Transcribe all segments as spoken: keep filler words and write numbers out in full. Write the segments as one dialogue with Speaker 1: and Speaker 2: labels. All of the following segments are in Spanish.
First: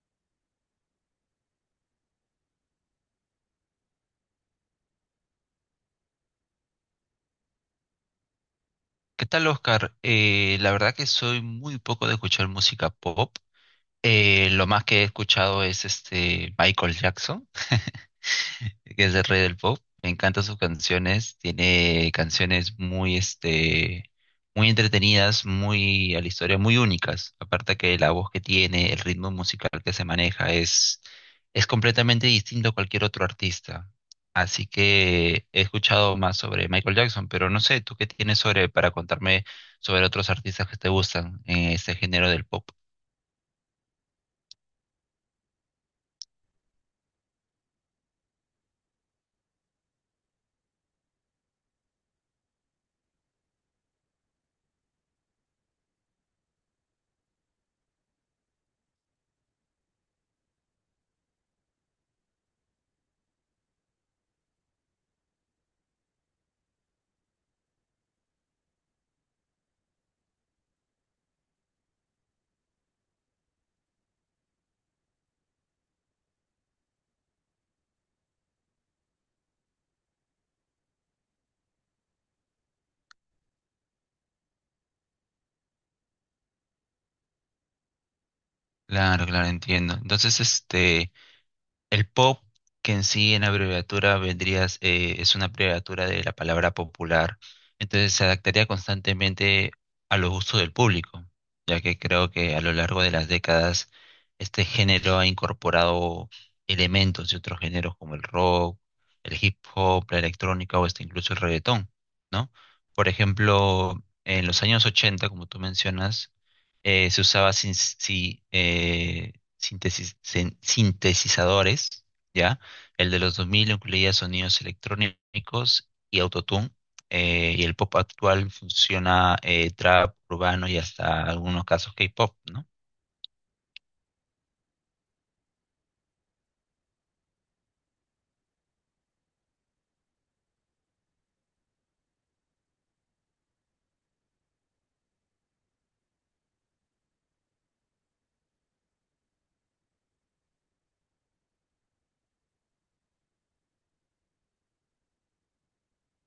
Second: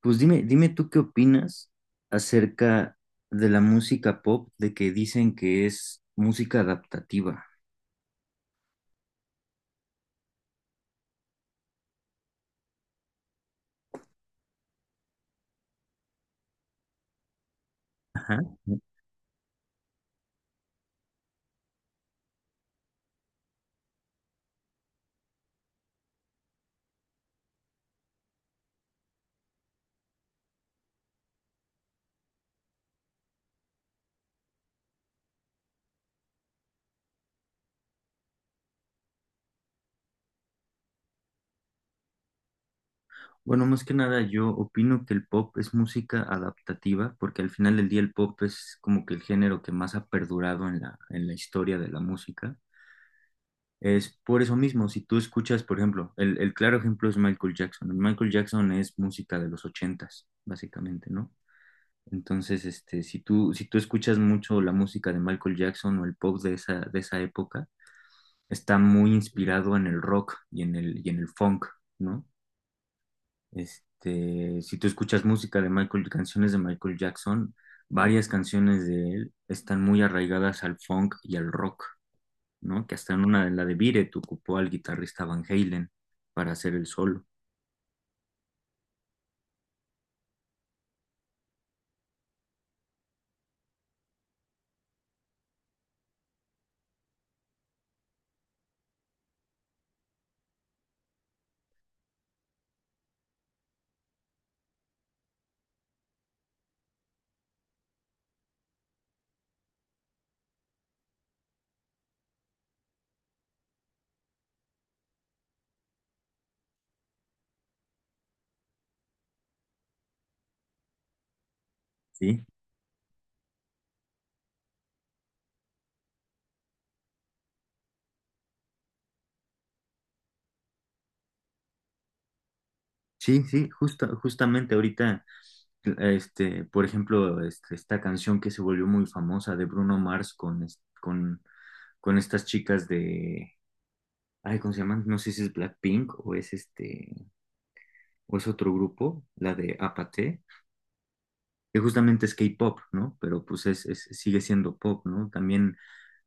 Speaker 1: Pues dime, dime tú qué opinas acerca de la música pop, de que dicen que es música adaptativa.
Speaker 2: ¿Qué tal, Oscar? Eh, la verdad que soy muy poco de escuchar música pop. Eh, lo más que he escuchado es este Michael Jackson.
Speaker 1: Ajá.
Speaker 2: Que es el rey del pop. Me encantan sus canciones. Tiene canciones muy, este, muy entretenidas, muy a la historia, muy únicas. Aparte que la voz que tiene, el ritmo musical que se maneja es, es completamente distinto a cualquier otro artista. Así que he escuchado más sobre Michael Jackson, pero no sé, ¿tú qué tienes sobre para contarme sobre otros artistas que te gustan en este género del pop?
Speaker 1: Bueno, más que nada yo opino que el pop es música adaptativa, porque al final del día el pop es como que el género que más ha perdurado en la, en la historia de la música. Es por eso mismo, si tú escuchas, por ejemplo, el, el claro ejemplo es Michael Jackson. Michael Jackson es música de los ochentas, básicamente, ¿no? Entonces, este, si tú, si tú escuchas mucho la música de Michael Jackson o el pop de esa, de esa época, está muy inspirado en el rock y en el, y en el funk, ¿no? Este, si tú escuchas música de Michael, canciones de Michael Jackson, varias canciones de él están muy arraigadas al funk y al rock, ¿no? Que hasta en una de la de Beat It ocupó al guitarrista Van Halen para hacer el solo,
Speaker 2: Claro, claro, entiendo. Entonces, este, el pop, que en sí en abreviatura vendrías, eh, es una abreviatura de la palabra popular, entonces se adaptaría constantemente a los gustos del público, ya que creo que a lo largo de las décadas este género ha incorporado elementos de otros géneros como el rock, el hip hop, la electrónica o hasta incluso el reggaetón, ¿no? Por ejemplo, en los años ochenta, como tú mencionas, eh, se usaba sin, sí, eh, síntesis- sin- sintetizadores,
Speaker 1: ¿sí?
Speaker 2: ¿ya? El de los dos mil incluía sonidos electrónicos y autotune, eh, y el pop actual funciona eh, trap, urbano y hasta algunos casos K-pop, ¿no?
Speaker 1: Sí, sí, justa, justamente ahorita Este, por ejemplo, este, esta canción que se volvió muy famosa de Bruno Mars con, es- con, con estas chicas de, ay, ¿cómo se llaman? No sé si es Blackpink o es este, o es otro grupo, la de Apathy, que justamente es K-pop, ¿no? Pero pues es, es- sigue siendo pop, ¿no? También,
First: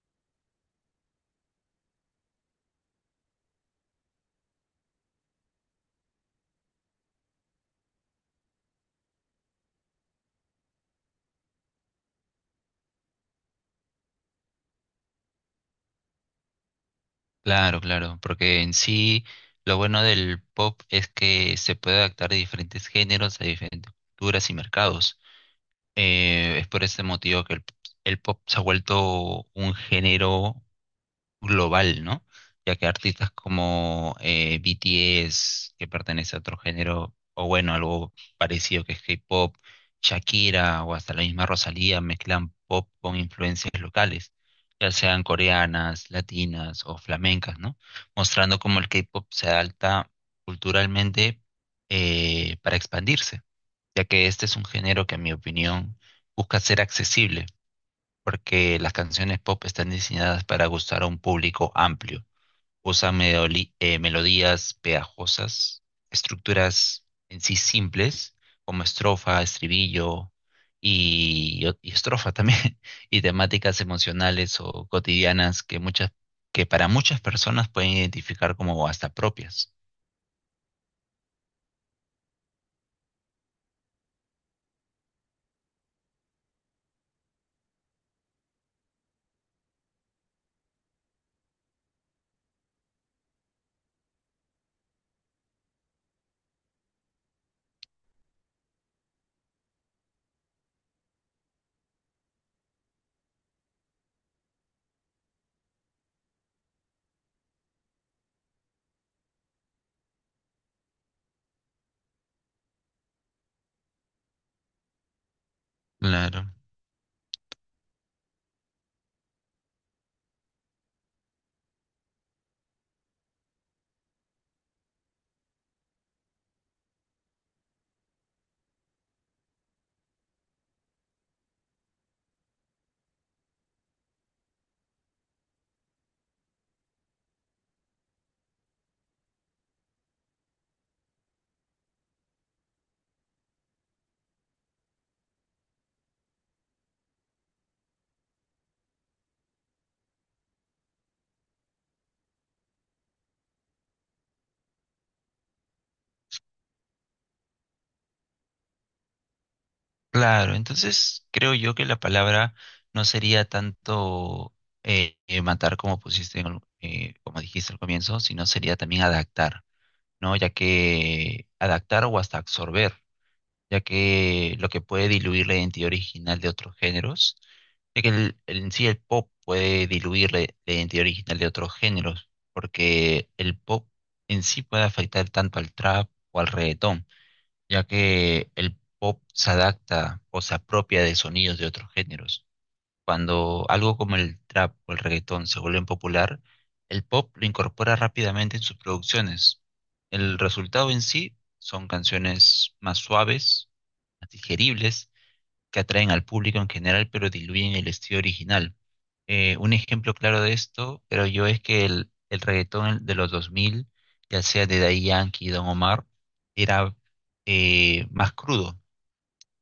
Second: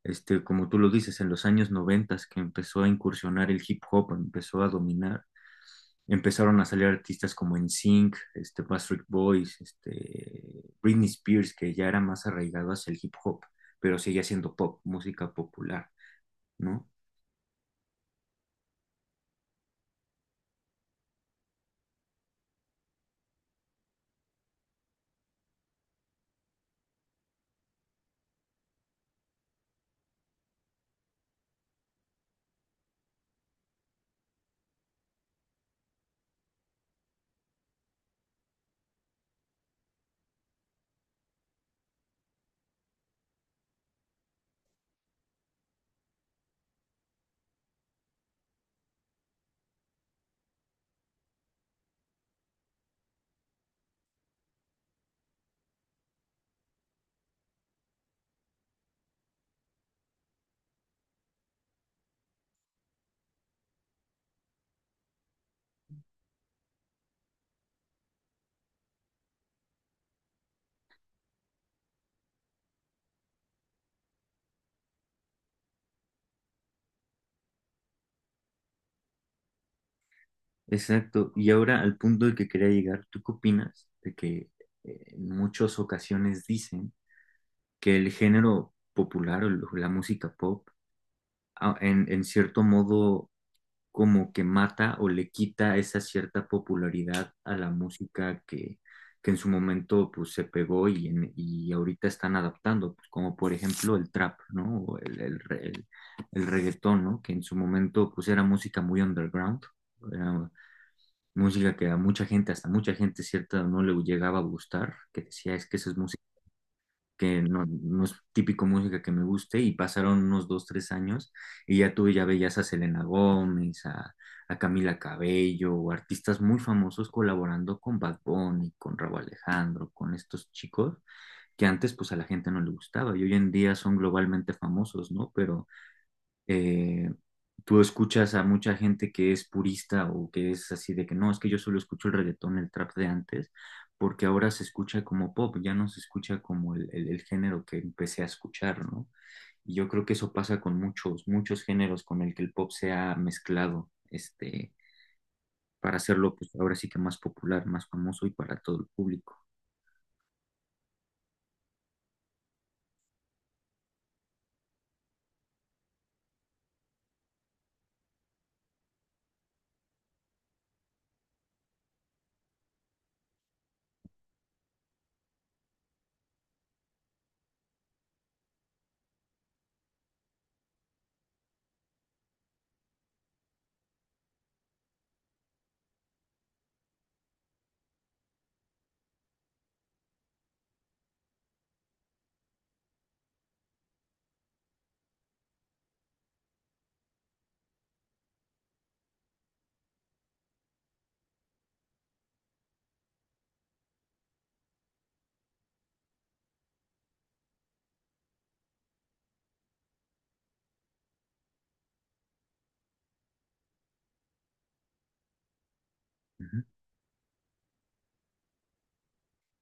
Speaker 1: este, como tú lo dices, en los años noventas que empezó a incursionar el hip hop, empezó a dominar empezaron a salir artistas como NSYNC, este, Backstreet Boys, este, Britney Spears, que ya era más arraigado hacia el hip hop, pero seguía siendo pop, música popular, ¿no?
Speaker 2: Claro, claro, porque en sí lo bueno del pop es que se puede adaptar a diferentes géneros, a diferentes culturas y mercados. Eh, es por este motivo que el, el pop se ha vuelto un género global, ¿no? Ya que artistas como eh, B T S, que pertenece a otro género, o bueno, algo parecido que es K-pop, Shakira o hasta la misma Rosalía mezclan pop con influencias locales, ya sean coreanas, latinas o flamencas, ¿no? Mostrando cómo el K-pop se adapta culturalmente eh, para expandirse, ya que este es un género que, en mi opinión, busca ser accesible porque las canciones pop están diseñadas para gustar a un público amplio. Usan meoli- eh, melodías pegajosas, estructuras en sí simples, como estrofa, estribillo y, y estrofa también, y temáticas emocionales o cotidianas que muchas, que para muchas personas pueden identificar como hasta propias.
Speaker 1: Exacto. Y ahora al punto del que quería llegar, ¿tú qué opinas de que eh, en muchas ocasiones dicen que el género popular o la música pop, a- en, en cierto modo, como que mata o le quita esa cierta popularidad a la música que, que en su momento pues se pegó y, en- y ahorita están adaptando, pues, como por ejemplo el trap, ¿no? O el, el, re- el- el reggaetón, ¿no? Que en su momento pues era música muy underground, era música que a mucha gente, hasta mucha gente cierta no le llegaba a gustar, que decía es que esa es música
Speaker 2: Claro.
Speaker 1: que no, no es típico música que me guste, y pasaron unos dos, tres años, y ya tú ya veías a Selena Gómez, a, a Camila Cabello, o artistas muy famosos colaborando con Bad Bunny, con Rauw Alejandro, con estos chicos que antes pues a la gente no le gustaba, y hoy en día son globalmente famosos, ¿no? Pero eh, tú escuchas a mucha gente que es purista o que es así de que no, es que yo solo escucho el reggaetón, el trap de antes, porque ahora se escucha como pop, ya no se escucha como el, el- el género que empecé a escuchar, ¿no? Y yo creo que eso pasa con muchos, muchos géneros con el que el pop se ha mezclado, este, para hacerlo, pues ahora sí que más popular, más famoso y para todo el público.
Speaker 2: Claro, entonces creo yo que la palabra no sería tanto eh, eh, matar como pusiste, en el- eh, como dijiste al comienzo, sino sería también adaptar, ¿no? Ya que adaptar o hasta absorber, ya que lo que puede diluir la identidad original de otros géneros, ya que el, el- en sí el pop puede diluir la, la identidad original de otros géneros, porque el pop en sí puede afectar tanto al trap o al reggaetón ya que el pop se adapta o se apropia de sonidos de otros géneros. Cuando algo como el trap o el reggaetón se vuelven popular, el pop lo incorpora rápidamente en sus producciones. El resultado en sí son canciones más suaves, más digeribles que atraen al público en general, pero diluyen el estilo original. Eh, un ejemplo claro de esto, creo yo es que el, el reggaetón de los dos mil, ya sea de Daddy Yankee y Don Omar,
Speaker 1: Ujú.
Speaker 2: era eh, más crudo,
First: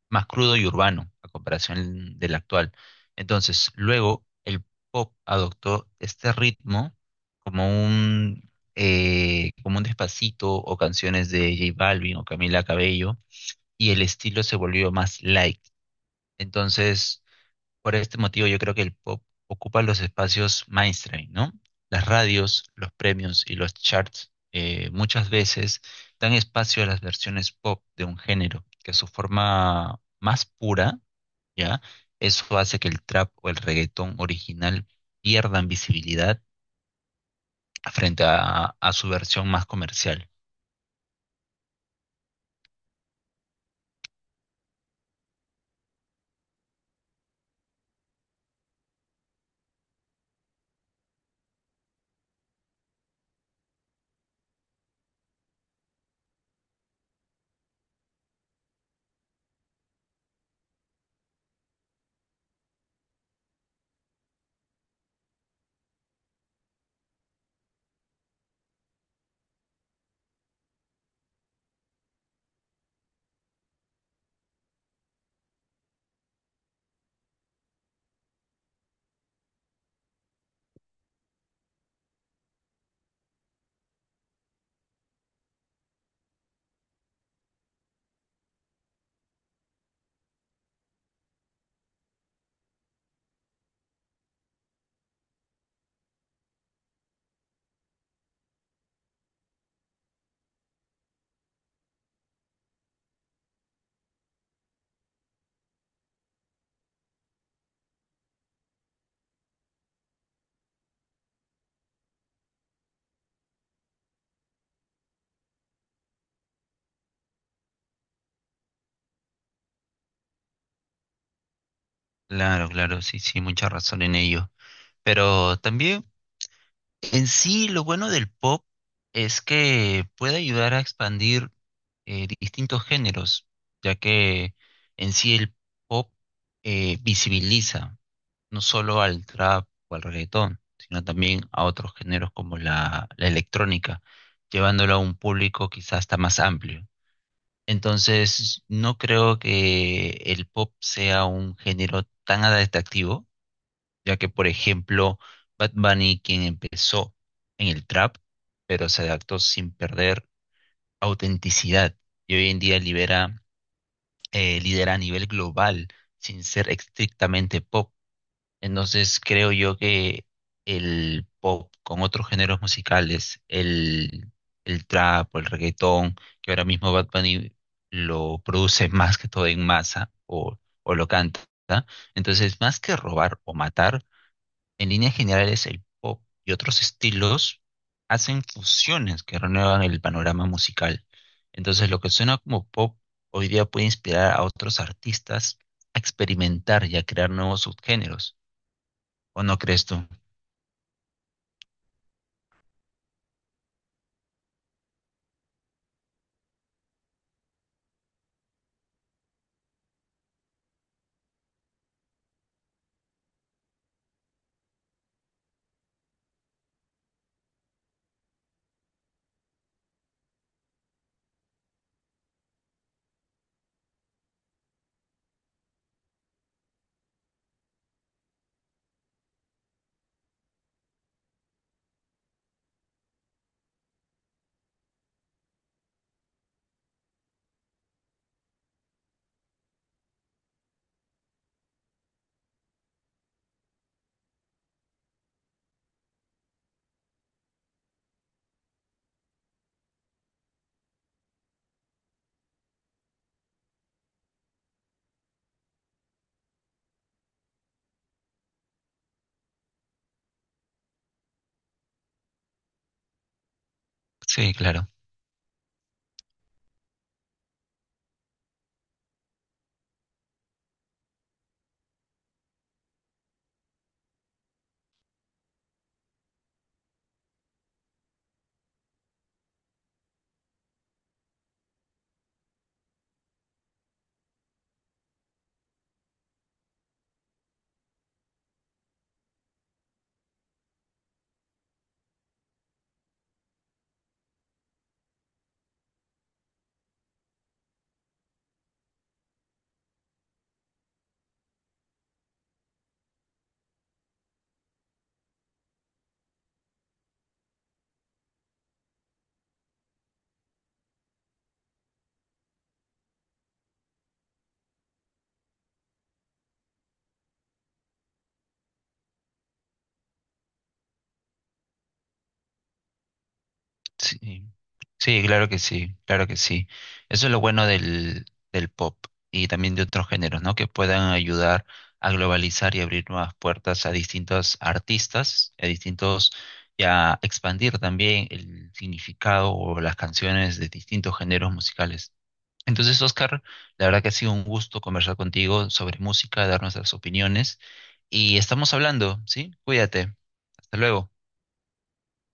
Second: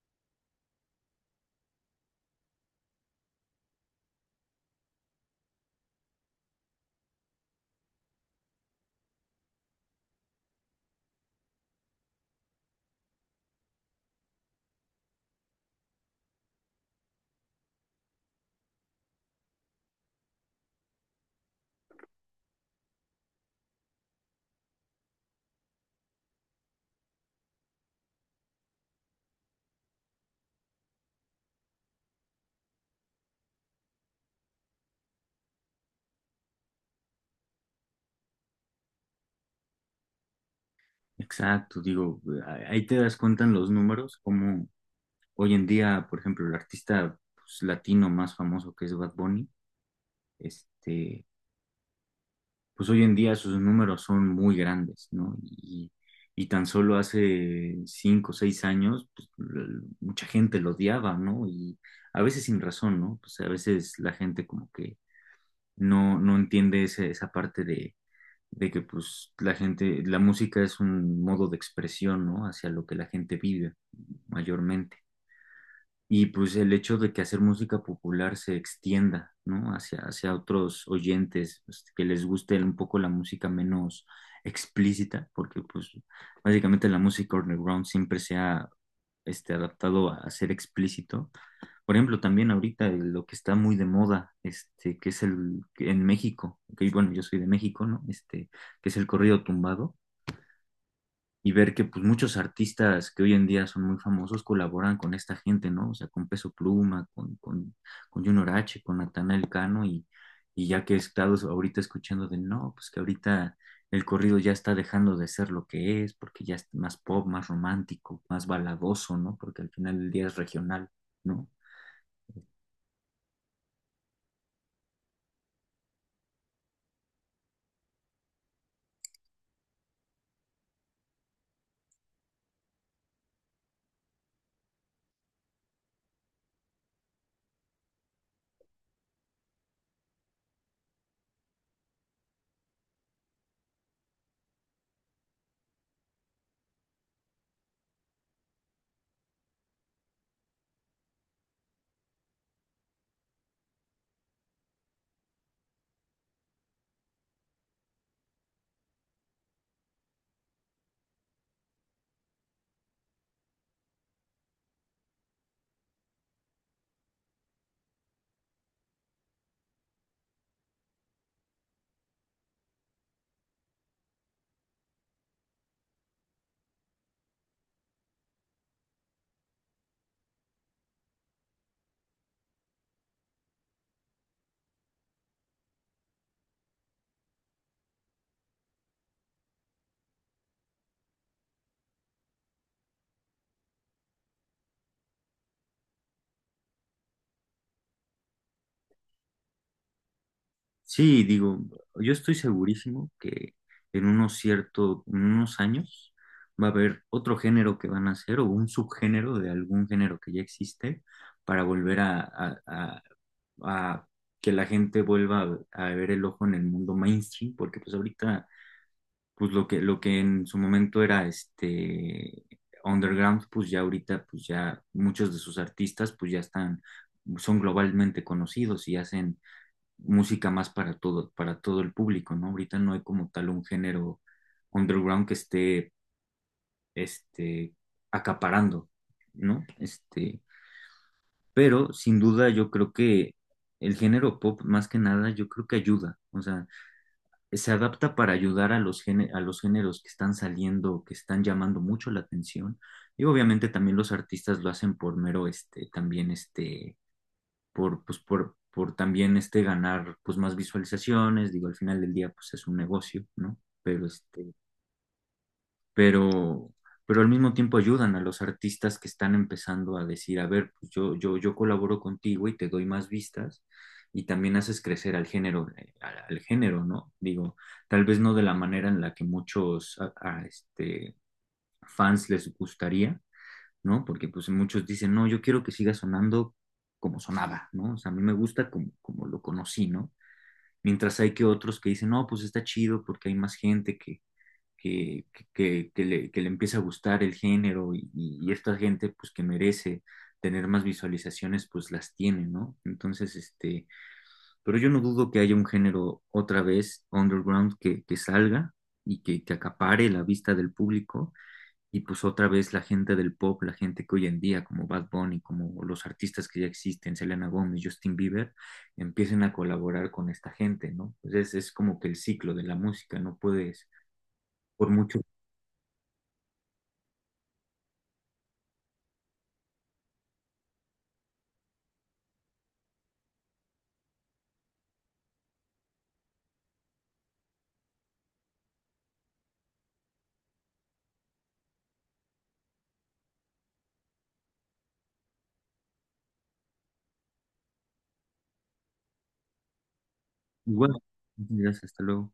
Speaker 2: más crudo y urbano a comparación del actual. Entonces, luego el pop adoptó este ritmo como un, eh, como un despacito o canciones de J Balvin o Camila Cabello y el estilo se volvió más light. Entonces, por este motivo yo creo que el pop ocupa los espacios mainstream, ¿no? Las radios, los premios y los charts eh, muchas veces dan espacio a las versiones pop de un género, que su forma más pura, ¿ya? Eso hace que el trap o el reggaetón original pierdan visibilidad frente a, a su versión más comercial.
Speaker 1: Exacto, digo, ahí te das cuenta en los números cómo, hoy en día, por ejemplo, el artista pues, latino más famoso que es Bad Bunny, este, pues hoy en día sus números son muy grandes, ¿no? Y, y tan solo hace cinco o seis años, pues, l- mucha gente lo odiaba, ¿no? Y a veces sin razón, ¿no? Pues a veces la gente como que no, no entiende ese- esa parte de, de que pues la gente, la música es un modo de expresión, ¿no? Hacia lo que la gente vive mayormente. Y pues el hecho de que hacer música popular se extienda, ¿no? Hacia, hacia otros oyentes, pues, que les guste un poco la música menos explícita, porque pues básicamente la música underground siempre se ha este, adaptado a, a ser explícito. Por ejemplo, también ahorita eh, lo que está muy de moda, este, que es el, que en México, que bueno, yo soy de México, ¿no? Este, que es el corrido tumbado y ver que pues muchos artistas que hoy en día son muy famosos colaboran con esta gente, ¿no? O sea, con Peso Pluma, con, con, con Junior H, con Natanael Cano y, y ya que he estado so, ahorita escuchando de no, pues que ahorita el corrido ya está dejando de ser lo que es, porque ya es más pop, más romántico, más baladoso, ¿no? Porque al final del día es regional, ¿no?
Speaker 2: Claro, claro, sí, sí, mucha razón en ello. Pero también en sí, lo bueno del pop es que puede ayudar a expandir eh, distintos géneros, ya que en sí el pop eh, visibiliza no solo al trap o al reggaetón, sino también a otros géneros como la, la electrónica, llevándolo a un público quizás hasta más amplio. Entonces, no creo que el pop sea un género tan atractivo ya que por ejemplo, Bad Bunny, quien empezó en el trap, pero se adaptó sin perder autenticidad y hoy en día libera, eh, lidera a nivel global sin ser estrictamente pop. Entonces creo yo que el pop con otros géneros musicales, el, el trap o el reggaetón, que ahora mismo Bad Bunny lo produce más que todo en masa o, o lo canta, entonces más que robar o matar, en líneas generales, el pop y otros estilos hacen fusiones que renuevan el panorama musical. Entonces, lo que suena como pop hoy día puede inspirar a otros artistas a experimentar y a crear nuevos subgéneros. ¿O no crees tú?
Speaker 1: Sí, digo, yo estoy segurísimo que en unos cierto, en unos años va a haber otro género que van a hacer o un subgénero de algún género que ya existe para volver a, a- a- a que la gente vuelva a, a ver el ojo en el mundo mainstream, porque pues ahorita, pues lo que, lo que en su momento era este underground, pues ya ahorita, pues ya muchos de sus artistas, pues ya están, son globalmente conocidos y hacen música más para todo, para todo el público, ¿no? Ahorita no hay como tal un género underground que esté, este, acaparando, ¿no? Este, pero sin duda yo creo que el género pop, más que nada, yo creo que ayuda, o sea, se adapta para ayudar a los géne- a los géneros que están saliendo, que están llamando mucho la atención, y obviamente también los artistas lo hacen por mero, este, también, este, por, pues, por, por también este ganar pues más visualizaciones, digo, al final del día pues es un negocio, ¿no? Pero
Speaker 2: Sí,
Speaker 1: este,
Speaker 2: claro.
Speaker 1: pero, pero al mismo tiempo ayudan a los artistas que están empezando a decir, a ver, pues yo, yo, yo colaboro contigo y te doy más vistas y también haces crecer al género, eh, al, al género, ¿no? Digo, tal vez no de la manera en la que muchos a- a, este, fans les gustaría, ¿no? Porque pues muchos dicen, no, yo quiero que siga sonando como sonaba, ¿no? O sea, a mí me gusta como, como lo conocí, ¿no? Mientras hay que otros que dicen, no, pues está chido porque hay más gente que, que, que, que le, que le empieza a gustar el género y, y esta gente pues que merece tener más visualizaciones, pues las tiene, ¿no? Entonces, este, pero yo no dudo que haya un género otra vez underground que, que salga y que, que acapare la vista del público y pues otra vez la gente del pop, la gente que hoy en día, como Bad Bunny, como los artistas que ya existen, Selena Gómez, Justin Bieber, empiecen a colaborar con esta gente, ¿no? Entonces es, es como que el ciclo de la música, no puedes,
Speaker 2: Sí,
Speaker 1: por mucho.
Speaker 2: sí, claro que sí, claro que sí. Eso es lo bueno del, del pop y también de otros géneros, ¿no? Que puedan ayudar a globalizar y abrir nuevas puertas a distintos artistas, a distintos, y a expandir también el significado o las canciones de distintos géneros musicales. Entonces, Oscar, la verdad que ha sido un gusto conversar contigo sobre música, dar nuestras opiniones y estamos hablando, ¿sí? Cuídate. Hasta
Speaker 1: Igual,
Speaker 2: luego.
Speaker 1: gracias, hasta luego.